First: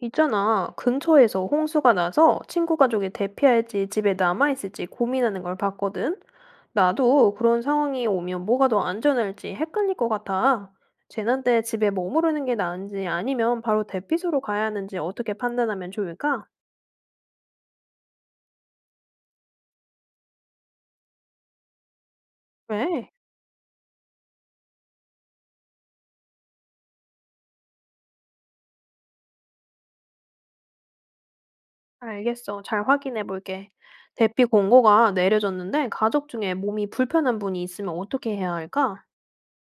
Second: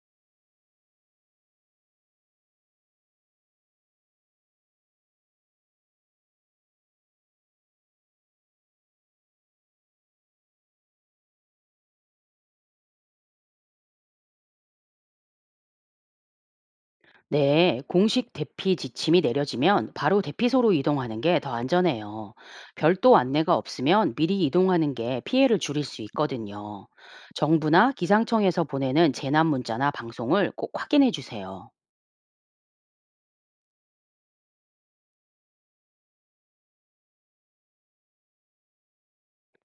있잖아. 근처에서 홍수가 나서 친구 가족이 대피할지 집에 남아있을지 고민하는 걸 봤거든. 나도 그런 상황이 오면 뭐가 더 안전할지 헷갈릴 것 같아. 재난 때 집에 머무르는 게 나은지 아니면 바로 대피소로 가야 하는지 어떻게 판단하면 좋을까? 네, 공식 대피 지침이 내려지면 바로 대피소로 이동하는 게 더 안전해요. 왜? 별도 안내가 없으면 미리 이동하는 게 피해를 줄일 수 있거든요. 정부나 기상청에서 보내는 재난 문자나 방송을 꼭 확인해 주세요. 알겠어. 잘 확인해 볼게. 대피 공고가 내려졌는데 가족 중에 몸이 불편한 분이 있으면 어떻게 해야 할까?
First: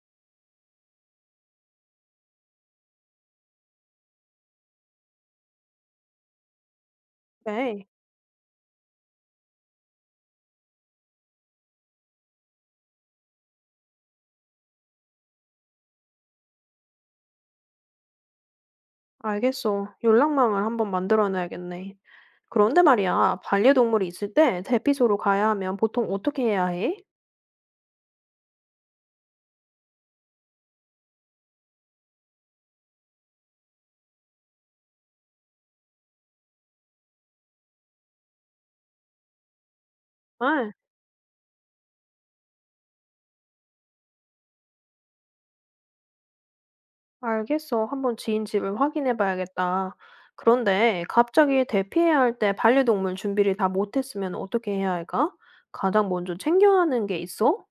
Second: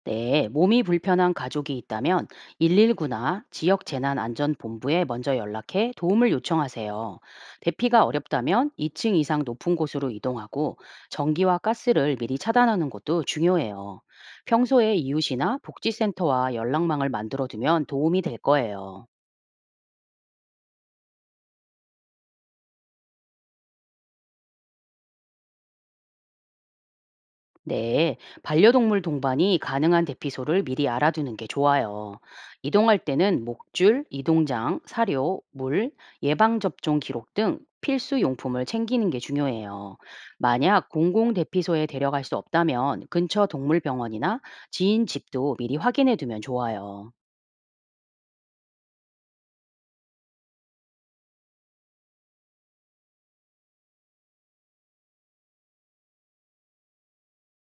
네, 몸이 불편한 가족이 있다면 119나 지역 재난안전본부에 먼저 연락해 도움을 요청하세요. 네. 대피가 어렵다면 2층 이상 높은 곳으로 이동하고 전기와 가스를 미리 차단하는 것도 중요해요. 평소에 이웃이나 복지센터와 연락망을 만들어 두면 도움이 될 거예요. 알겠어. 연락망을 한번 만들어놔야겠네. 그런데 말이야, 반려동물이 있을 때 대피소로 가야 하면 보통 어떻게 해야 해? 네, 반려동물 동반이 가능한 대피소를 미리 알아두는 게 좋아요. 이동할 때는 목줄, 이동장, 사료, 물, 예방접종 기록 등 필수 용품을 챙기는 게 중요해요. 아, 만약 공공 대피소에 데려갈 수 없다면 근처 동물병원이나 지인 집도 미리 확인해 두면 좋아요. 알겠어. 한번 지인 집을 확인해 봐야겠다. 그런데 갑자기 대피해야 할 때 반려동물 준비를 다 못했으면 어떻게 해야 할까? 가장 먼저 챙겨야 하는 게 있어?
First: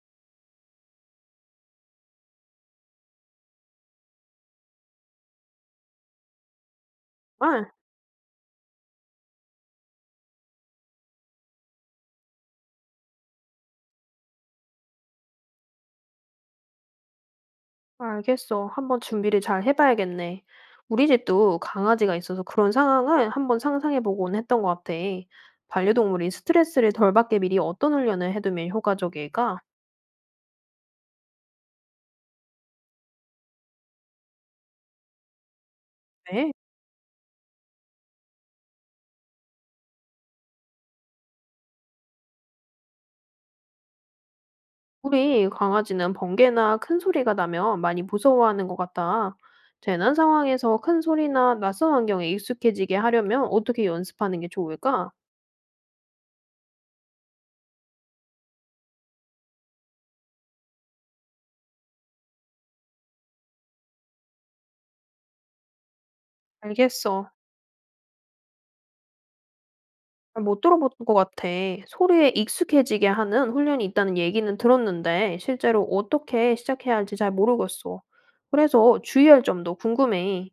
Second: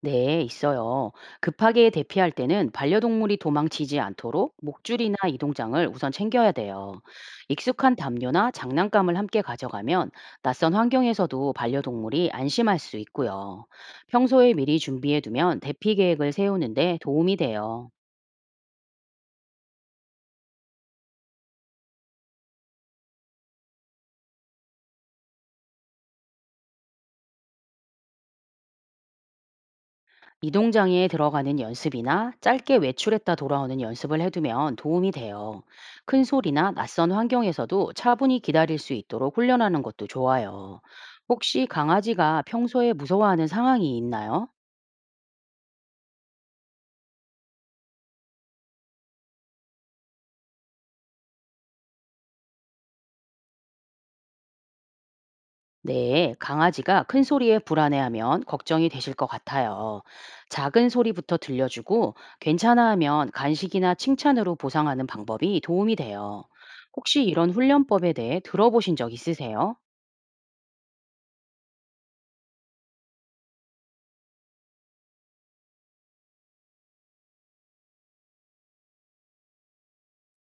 네, 있어요. 급하게 대피할 때는 반려동물이 도망치지 않도록 목줄이나 이동장을 우선 챙겨야 돼요. 아, 익숙한 담요나 장난감을 함께 가져가면 낯선 환경에서도 반려동물이 안심할 수 있고요. 평소에 미리 준비해 두면 대피 계획을 세우는데 도움이 돼요. 알겠어. 한번 준비를 잘 해봐야겠네. 우리 집도 강아지가 있어서 그런 상황을 한번 상상해보곤 했던 것 같아. 반려동물이 스트레스를 덜 받게 미리 어떤 훈련을 해두면 효과적일까? 이동장에 들어가는 연습이나 짧게 외출했다 돌아오는 연습을 해두면 도움이 돼요. 큰 네. 소리나 낯선 환경에서도 차분히 기다릴 수 있도록 훈련하는 것도 좋아요. 혹시 강아지가 평소에 무서워하는 상황이 있나요? 우리 강아지는 번개나 큰 소리가 나면 많이 무서워하는 것 같다. 재난 상황에서 큰 소리나 낯선 환경에 익숙해지게 하려면 어떻게 연습하는 게 좋을까? 네, 강아지가 큰 소리에 불안해하면 걱정이 되실 것 같아요. 작은 소리부터 들려주고 괜찮아 하면 간식이나 칭찬으로 보상하는 방법이 도움이 돼요. 혹시 알겠어. 이런 훈련법에 대해 들어보신 적 있으세요? 잘 못들어본 것 같아. 소리에 익숙해지게 하는 훈련이 있다는 얘기는 들었는데 실제로 어떻게 시작해야 할지 잘 모르겠어. 그래서 주의할 점도 궁금해.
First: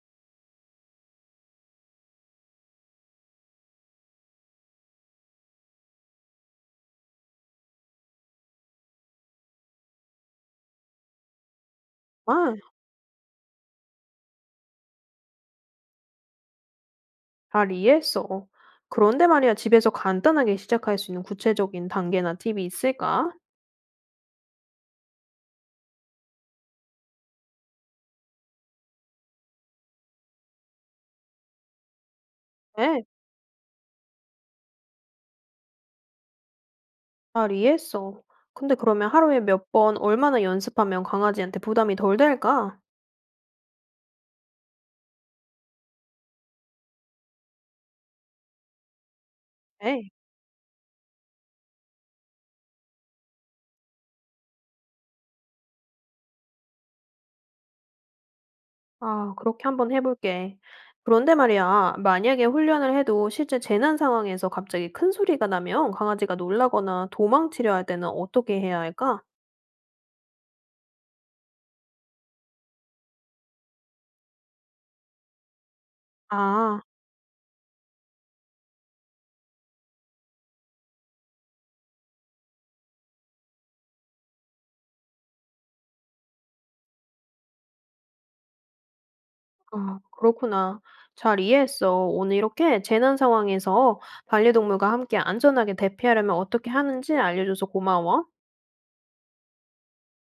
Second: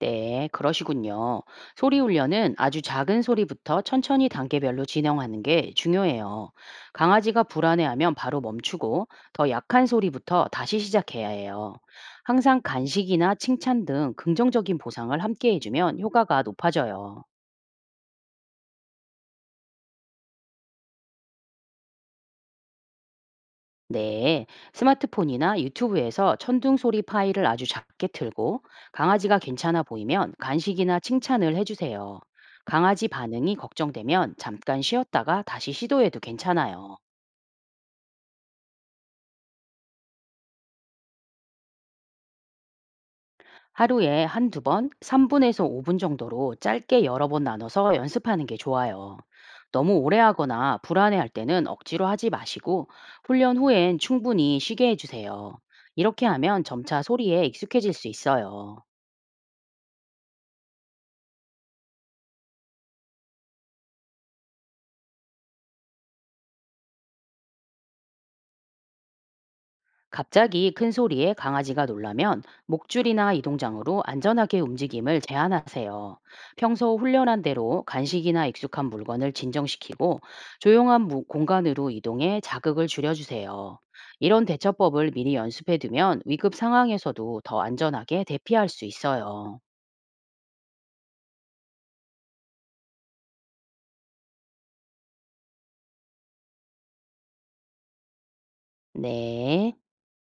네, 그러시군요. 소리 훈련은 아주 작은 소리부터 천천히 단계별로 진행하는 게 중요해요. 강아지가 불안해하면 바로 멈추고 더 약한 소리부터 다시 시작해야 해요. 아, 항상 간식이나 칭찬 등 긍정적인 보상을 함께 해주면 효과가 높아져요. 잘 이해했어. 그런데 말이야, 집에서 간단하게 시작할 수 있는 구체적인 단계나 팁이 있을까? 네, 스마트폰이나 유튜브에서 천둥 소리 파일을 아주 작게 틀고 강아지가 괜찮아 보이면 간식이나 칭찬을 해주세요. 네, 강아지 반응이 걱정되면 잠깐 쉬었다가 다시 시도해도 괜찮아요. 잘 이해했어. 근데 그러면 하루에 몇 번, 얼마나 연습하면 강아지한테 부담이 덜 될까? 하루에 한두 번, 3분에서 5분 정도로 짧게 여러 번 나눠서 연습하는 게 좋아요. 너무 네. 오래 하거나 불안해할 때는 억지로 하지 마시고 훈련 후엔 충분히 쉬게 해주세요. 이렇게 하면 점차 소리에 익숙해질 수 있어요. 아, 그렇게 한번 해볼게. 그런데 말이야, 만약에 훈련을 해도 실제 재난 상황에서 갑자기 큰 소리가 나면 강아지가 놀라거나 도망치려 할 때는 어떻게 해야 할까? 갑자기 큰 소리에 강아지가 놀라면 목줄이나 이동장으로 안전하게 움직임을 제한하세요. 아, 평소 훈련한 대로 간식이나 익숙한 물건을 진정시키고 조용한 공간으로 이동해 자극을 줄여주세요. 이런 대처법을 미리 연습해두면 위급 상황에서도 더 안전하게 대피할 수 있어요. 아, 그렇구나. 잘 이해했어. 오늘 이렇게 재난 상황에서 반려동물과 함께 안전하게 대피하려면 어떻게 하는지 알려줘서 고마워. 네.